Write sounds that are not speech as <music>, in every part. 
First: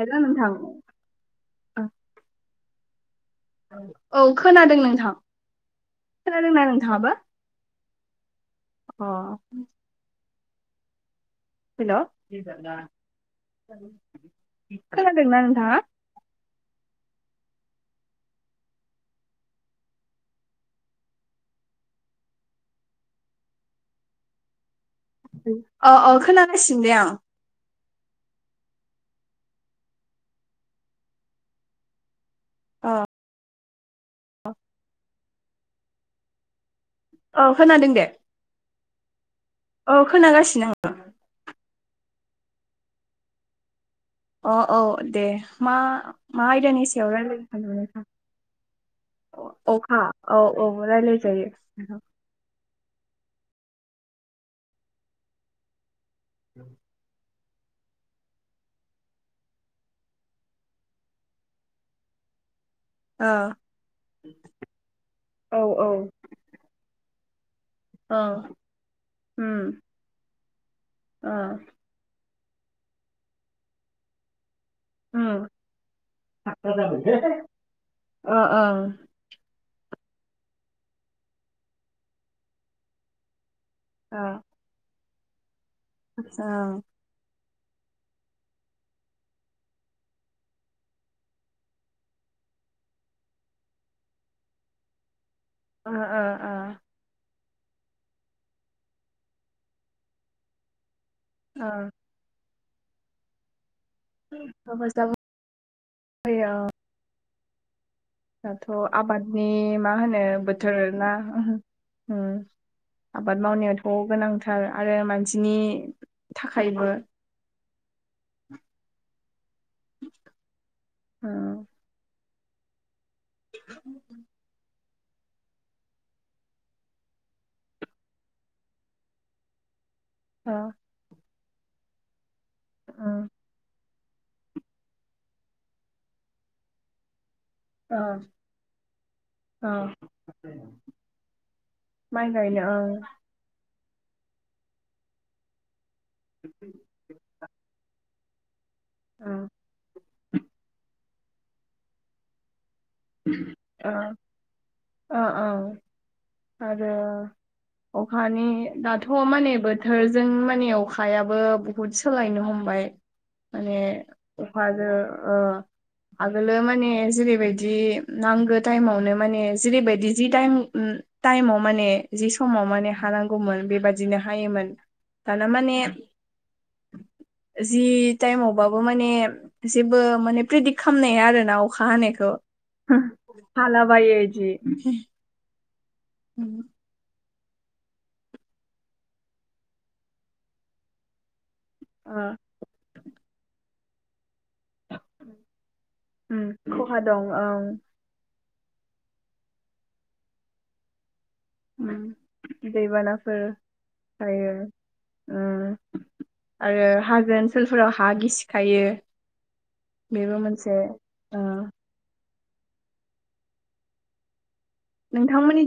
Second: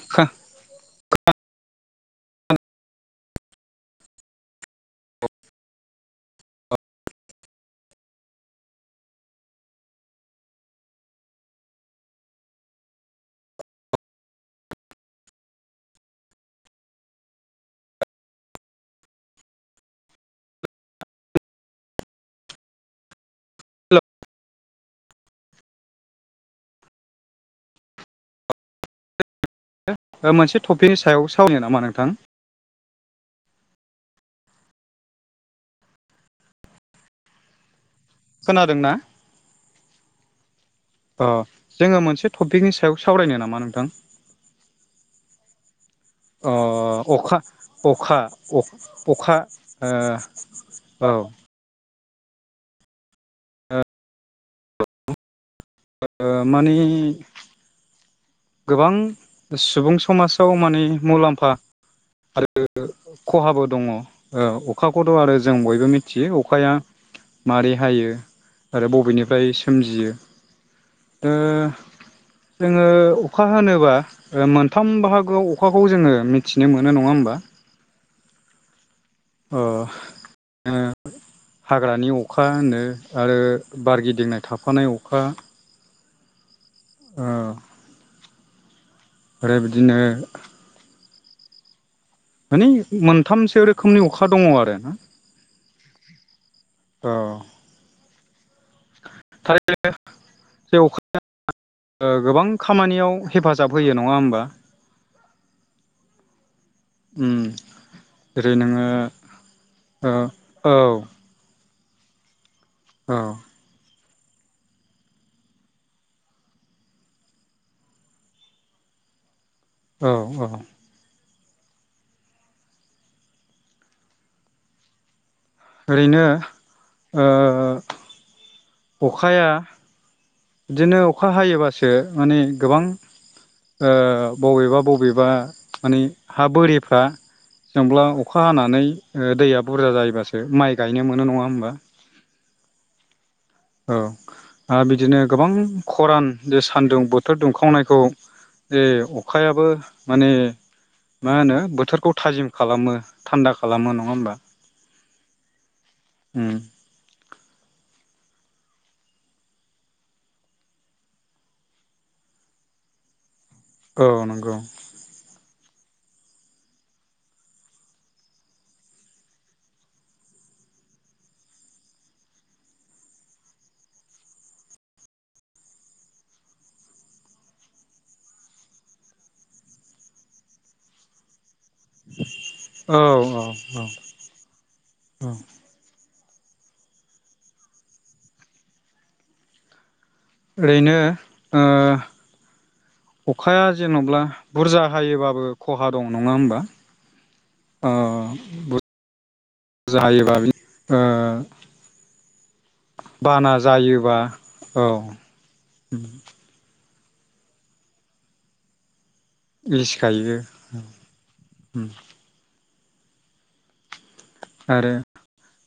हेल' नोंथां औ खोनादों नोंथां खोनादोंना नोंथाङाबो? अ हेल' खोनादोंना नोंथाङा? अ अ खोनागासिनो दे आं। मोनसे टपिकनि सायाव सावरायनो नामा नोंथां? ओ औ औ खोनादों दे। खोनादों ना? औ खोनागासिनो आङो। अ जोङो मोनसे टपिकनि सायाव सावरायनो नामा नोंथां? अ औ दे मा मा अ आयदानि सायाव अखा रायलायनो सानदों? नोंथां अखा अ अखा औ औ ओ रायलाय जायो‌ नोंथां। ओ मानि गोबां सुबुं समाजाव माने मुलाम्फा आरो <unintelligible> ओ ख'हाबो दङ' ओ अखाखौथ' आरो जों औ बयबो मिथियो अखाया मारै हायो औ आरो बबेनिफ्राय उम सोमजियो। ओ जोङो अखा हानोबा ओ मोनथाम उम बाहागोआव अखाखौ जोङो मिथिनो मोनो नङा ओमबा? ओ ओ अ जोङो हाग्रानि अखा होनो आरो बारगिदिंनाय थाफानाय अखा ओ ओ आरो बिदिनो माने मोनथामसो रोखोमनि अखा दङ' आरो। ओ अ थारैनो जों अखा ओ ओ गोबां खामानियाव हेफाजाब होयो नङा होमबा? मोजां <unintelligible> होयो। उम जेरै दाथ' नोङो आबादनि मा ओ होनो औ बोथोर ना उम औ आबाद मावनायाथ' गोनांथार आरो मानसिनि थाखायबो <inaudible> औ औ ओ <inaudible> ओरैनो ओ अखाया ओ बिदिनो अखा हायोबासो माने गोबां ओ ओ बबेबा बबेबा माने हा बोरिफ्रा ओ जेनब्ला अखा हानानै ओ दैया बुरजा जाहैबासो माइ गायनो मोनो नङा होमबा? माइ गायनो ओ औ आरो बिदिनो गोबां खरान जे सानदुं बोथोर दुंखावनायखौ बे अखायाबो माने मा होनो बोथोरखौ थाजिम खालामो। थान्दा खालामो ओ नङा होमबा ओ औ उम आरो अखानि दाथ' माने बोथोरजों माने अखायाबो बुहुद सोलायनो हमबाय माने औ नंगौ अखाजो ओ आगोलो माने जेरैबायदि नांगो टाइमावनो माने जेरैबायदि जि टाइम टाइमाव माने जि समाव माने हानांगौमोन बेबादिनो हायोमोन। दाना माने जि टाइमावबाबो माने जेबो माने प्रेदिक खालामनाया आरोना अ अखा हानायखौ औ हालाबायो इदि। उम उम ओरैनो ओ ओ अखाया जेन'ब्ला बुरजा हायोबाबो ख'हा दं नङा होमबा खहा दं ओं ओ <inaudible> बुरजा जायोबा बि ओ उम दैबानाफोर बाना जायोबा जायो औ ओं। आरो हाजो ओनसोलफोराव हा गिसिखायो। गिसिखायो बेबो मोनसे ओ उम आरो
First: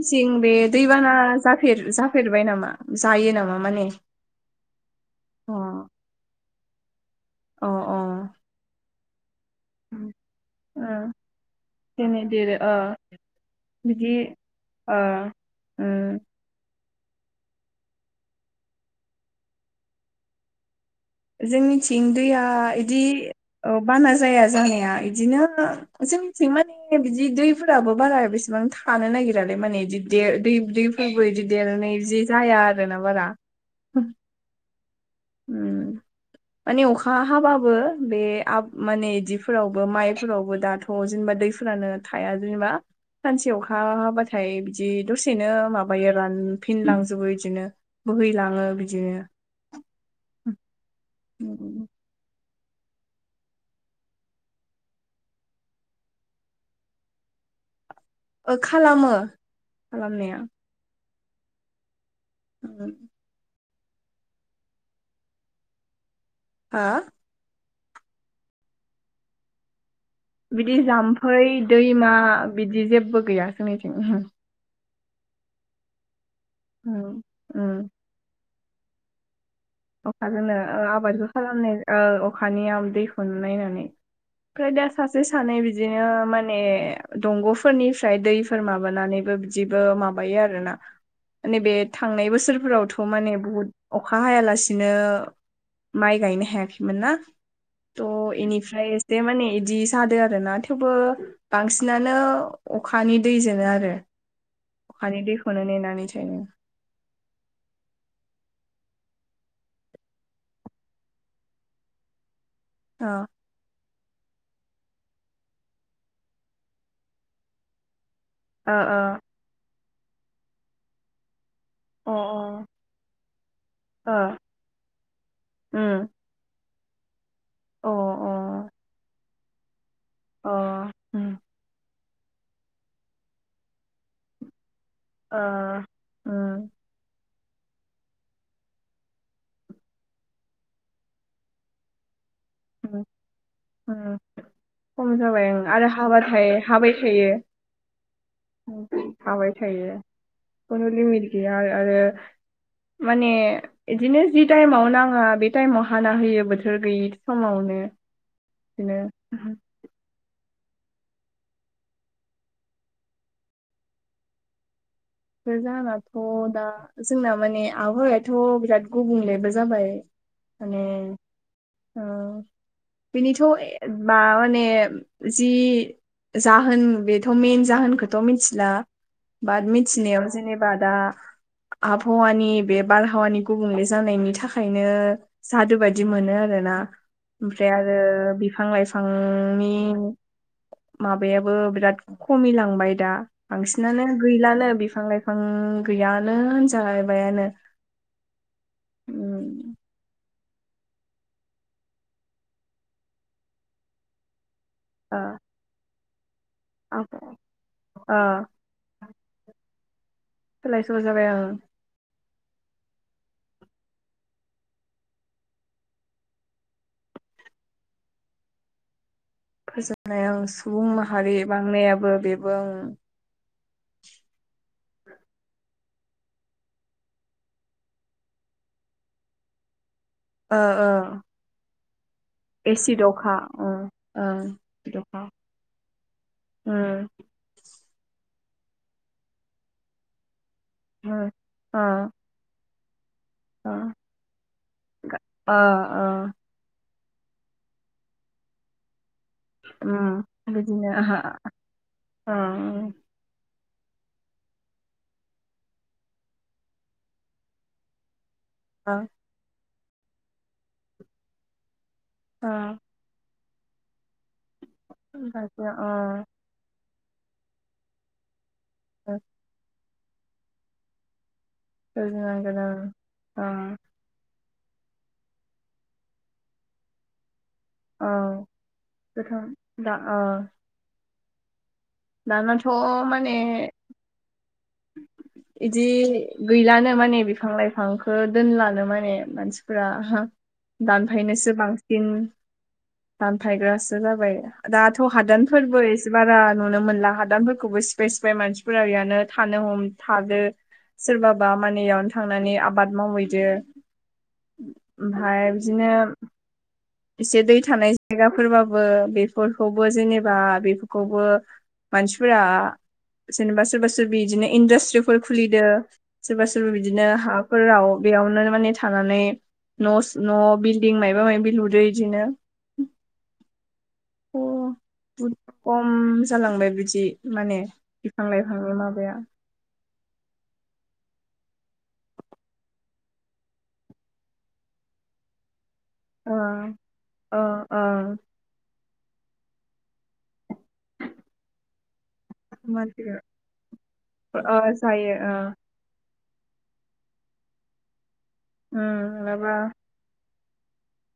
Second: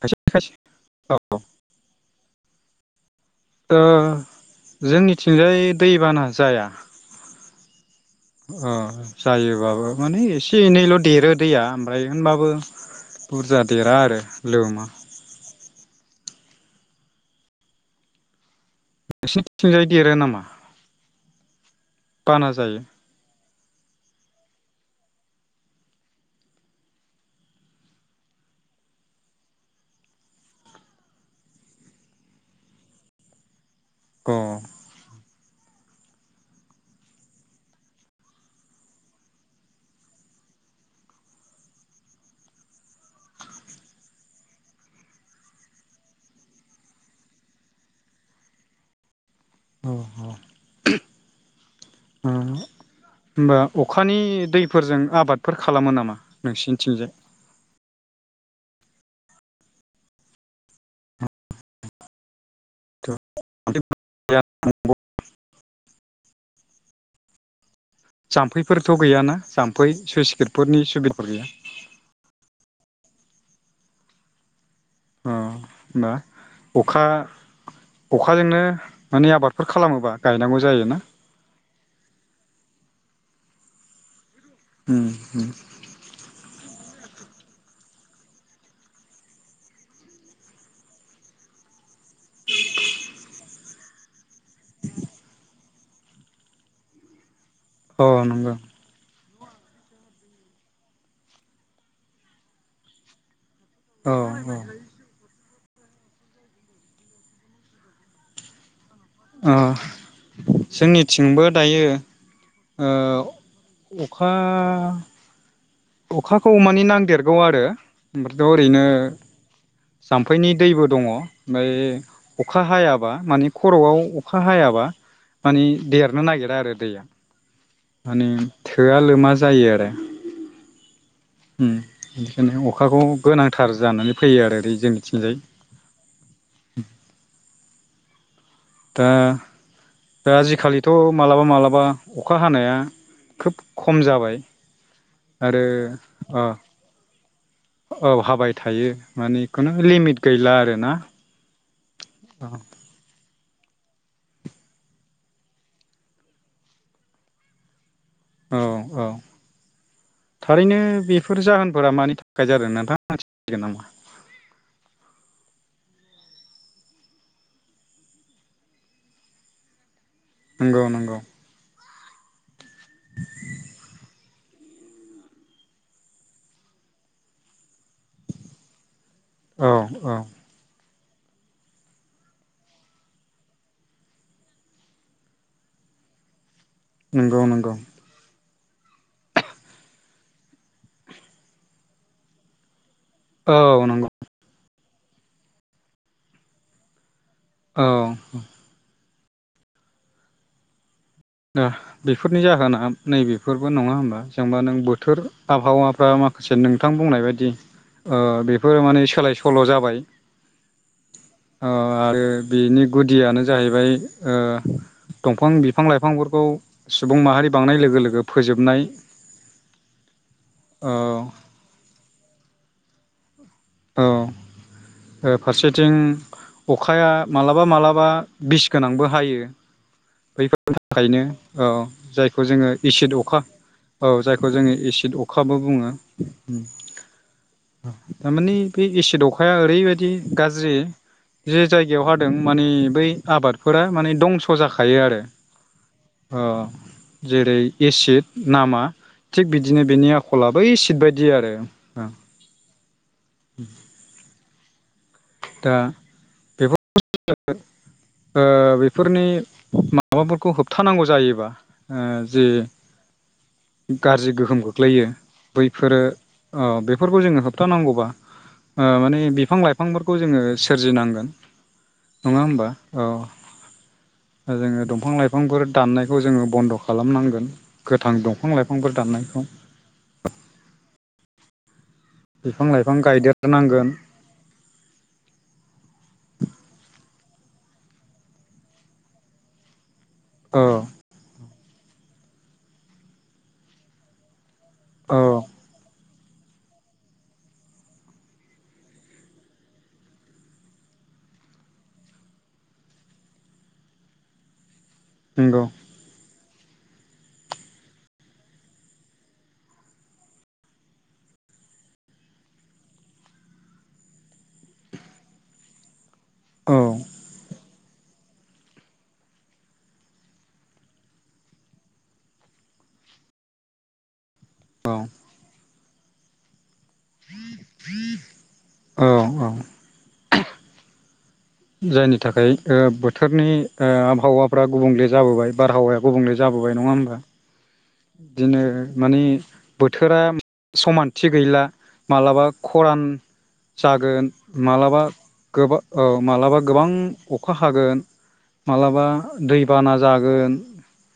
खायसे बे खायसे दैबाना औ जाफेर- जाफेरबाय नामा जायो नामा? ओ माने अ जोंनिथिंजाय दैबाना जाया। अ अ। ओ जायोबाबो माने एसे एनैल' देरो दैया ओमफ्राय दिनै होनबाबो देरो ओ बुरजा देरा बिदि आरो लोमा। ओ उम। नोंसिनिथिंजाय देरो नामा? ओ जोंनिथिं दैया बाना जायो इदि औ बाना जाया जानाया इदिनो जोंनिथिं माने बिदि दैफोराबो बारा बेसेबां थानो नागिरालै माने बि देर दै -दैफो बो बिदि देरनाय जि जाया आरोना बारा अह। ओम। माने अखा हाबाबो बे माने आब बिदिफोरावबो माइफोरावबो दाथ' थ' जेनेबा दैफोरानो थाया जेनेबा सानसे अखा हाबाथाय बिदि दसेनो माबायो रानफिनलांजोबो इदिनो। बोहैलाङो बिदिनो। औ औ। उम उम। ओ होमबा अखानि दैफोरजों आबादफोर खालामा नामा नोंसिनिथिंजाय? ओ खालामो खालामनाया। <unintelligible> <unintelligible> हा जाम्फैफोरथ' गैयाना जाम्फै सुइस बिदि जाम्फै दैमा बिदि जेबो गैया जोंनिथिं उमहु। अ होमबा अखा उम अखाजोंनो माने आबादफोर खालामोबा अखाजोंनो गायनांगौ ओ जायो ना? आबादखौ खालामनाय ओ अखानियाव दैखौनो नायनानै ओमफ्राय दा उम सासे उम सानै बि बिदिनो माने दंग'फोरनिफ्राय दैफोर माबानानैबो बिदिबो माबायो आरोना। <inaudible> माने बे थांनाय बोसोरफोरावथ' माने बुहुत अखा हायालासि बिदिनो माइ गायनो हायाखैमोन ना अ थ' नंगौ इनिफ्राय दे माने बिदि जादों आरोना थेवबो बांसिनानो अखानि दैजोंनो आरो। औ औ। अखानि दैखौनो नेनानै सोयो। अ जोंनिथिंबो दायो ओ अ अखा अखाखौ मानि नांदेरगौ आरो ओमफ्रायथ' ओरैनो जाम्फैनि दैबो दङ' ओमफाय ओ अखा हायाबा मानि खर'आव अखा अ हायाबा माने अ देरनो नागिरा आरो दैया ओ माने थोआ लोमा जायो आरो। अ उम। उम बेनिखायनो अखाखौ गोनांथार जानानै फैयो आरै जोंनि ओ उम। दा दा आजिखालिथ' मालाबा मालाबा अखा हानाया ओ उम खोब खम उम जाबाय आरो अ थाबाय थायो। औ हाबाय थायो माने हाबाय खुनु थायो लिमिट गैला आरो खुनु ना? लिमिट आरो माने इदिनो जि टाइमाव नाङा बे टाइमाव हाना होयो बोथोर गैयि समावनो औ बिदिनो औ थारैनो बेफोर जाहोनफोरा मानि थाखाय जादों नोंथां खिथानो‌ हागोन नामा? जानाथ' दा जोंना माने आबहावायाथ' बिराद गुबुंलेबो जाबाय। माने नंगौ नंगौ उम बेनिथ' बा माने जि जाहोन बेथ' मेन जाहोनखौथ' मिथिला बाट औ मि औ जेनेबा दा आबहावानि बे बारहावानि गुबुंले जानायनि थाखायनो सादु बायदि मोनो आरोना नंगौ ओमफ्राय नंगौ आरो थांलाय सांनि माबायाबो बिराद खमिलांबाय दा। औ बांसिनानो नंगौ गैलानो बिफां लाइफां गैयानो होनजालायबायानो। औ उम दा बेफोरनि जाहोना नैबेफोरबो नङा होमबा जेनेबा नों ओ बोथोर आबहावाफ्रा मा खासे नोंथां बुंनाय बायदि ओ बेफोरो माने सोलाय सोल' जाबाय। सोलाय सल' जाबाय आरो। ओ आरो बिनि गुदियानो जाहैबाय ओ दंफां बिफां लाइफां बिफांफोरखौ सुबुं माहारि बांनाय लोगो लोगो फोजोबनाय फोजोबनायाव सुबुं औ माहारि बांनायाबो बेबो औ फारसेथिं अखाया मालाबा मालाबा बिस गोनांबो हायो। ओ बैफोरनि थाखायनो औ जायखौ जोङो एसिड एसिद अखा ओ औ ओं जायखौ जोङो एसिद अखाबो बुङो। ओ थारमानि बे एसिद अखाया ओरैबायदि गाज्रि उम जे ओ जायगायाव माने बै ओ आबादफोरा माने दंस' जाखायो आरो ओ ओ अ जेरै एसिद नामा थिग बिदिनो बेनि आखलाबो एसिद बायदि आरो। ओम उम दा बे <unintelligible> ओ ओ बेफोरनि मा माबाफोरखौ होबथानांगौ जायोबा ओ जे ओ गाज्रि गोहोम गोहोमखो खोख्लैयो गासै ओ बैफोरो ओ बेफोरखौ जोङो होबथानांगौबा ओ माने बिफां लाइफांफोरखौ खौ जोङो सोरजिनांगोन सोरजिनो नङा होमबा? गोनां ओ जोङो दंफां लाइफांफोर दाननायखौ जोङो बन्द' खालामनांगोन। औ गोथां दंफां लाइफांफोर गोथां दाननायखौ दा ओ दानाथ' बिफां लाइफां माने गायदेरनांगोन। बिदि गैलानो माने बिफां लाइफांखौ दोनलानो माने मानसिफोरा औ दानफायनोसो बांसिन दानफायग्रासो जाबाय। दाथ' औ हादानफोरबो एसे बारा नुनो मोनला हादानफोरखौबो सिफाय सिफाय मानसिफोरा बेयानो थानो हम थादो। सोरबाबा माने बेयावनो थांनानै आबाद मावहैदो। ओमफ्राय नंगौ बिदिनो एसे दै थानाय जायगाफोरबाबो बेफोरखौबो जेनेबा बेफोरखौबो मानसिफोरा जेनेबा सोरबा सोरबि बिदिनो इन्डास्ट्रिफोर खुलिदों सोरबा सोरबा औ बिदिनो हाफोराव बेयावनो माने थानानै न' न' बिल्डिं मायाबा माबि लु दो बेदिनो अ औ बुहुद खम जालांबाय बिदि माने बिफां लाइफांनि औ माबाया औ जायनि थाखाय बोथोरनि आबहावाफ्रा गुबुंले जाबोबाय बारहावाया ओ गुबुंले जाबोबाय नङा होमबा ओ ओ बिदिनो मानि बोथोरा समानथि गैला मालाबा खरान मानसिया जागोन ओ मालाबा जायो ओ गोबां औ मालाबा गोबां अखा हागोन मालाबा उम माबा दैबाना जागोन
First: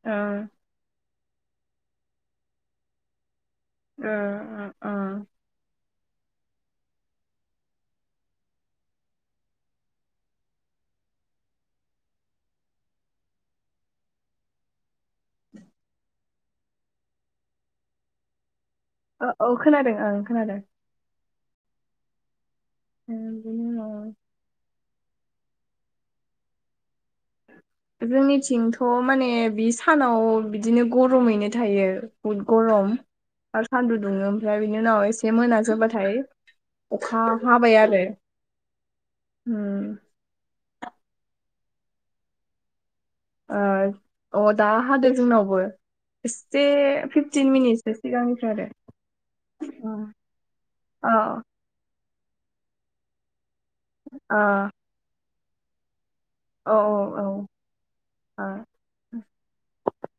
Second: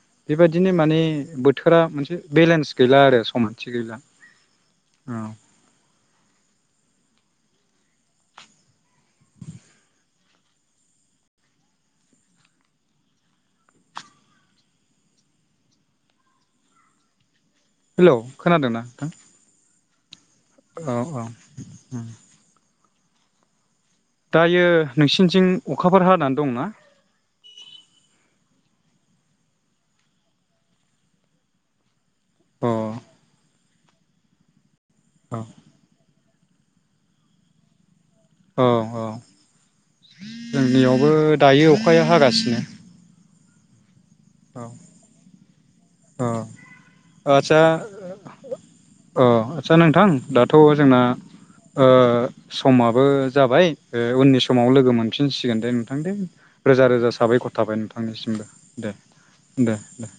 ओ बेबायदिनो माने बोथोरा मोनसे बेलेन्स गैला आरो समान ओ ओ हेल' खोनादों ना नोंथां ओ औ खोनादों ओं खोनादों औ औ उम ओ बेनि उनाव दायो नोंसिनिथिं अखाफोर हानानै दंना जोंनिथिंथ' माने बे सानाव बिदिनो गरमैनो थायो बुहुद अ गरम आरो सान्दुं दुङो ओमफ्राय बिनि उनाव एसे औ मोनाजोबाथाय अखा हाबाय आरो अ अ उम जोंनियावबो दायो अखाया हागासिनो ओ अ औ दा हादों जोंनावबो औ एसे फिफटिन आदसा मिनिटसो सिगांनिफ्राय आरो अ आदसा नोंथां दाथ' जोंना आरो ओ समाबो जाबाय अ उननि समाव लोगो मोनफिनसिगोन दे नोंथां दे औ रोजा रोजा साबायखर थाबाय औ नोंथांनिसिमबो दे औ दे दे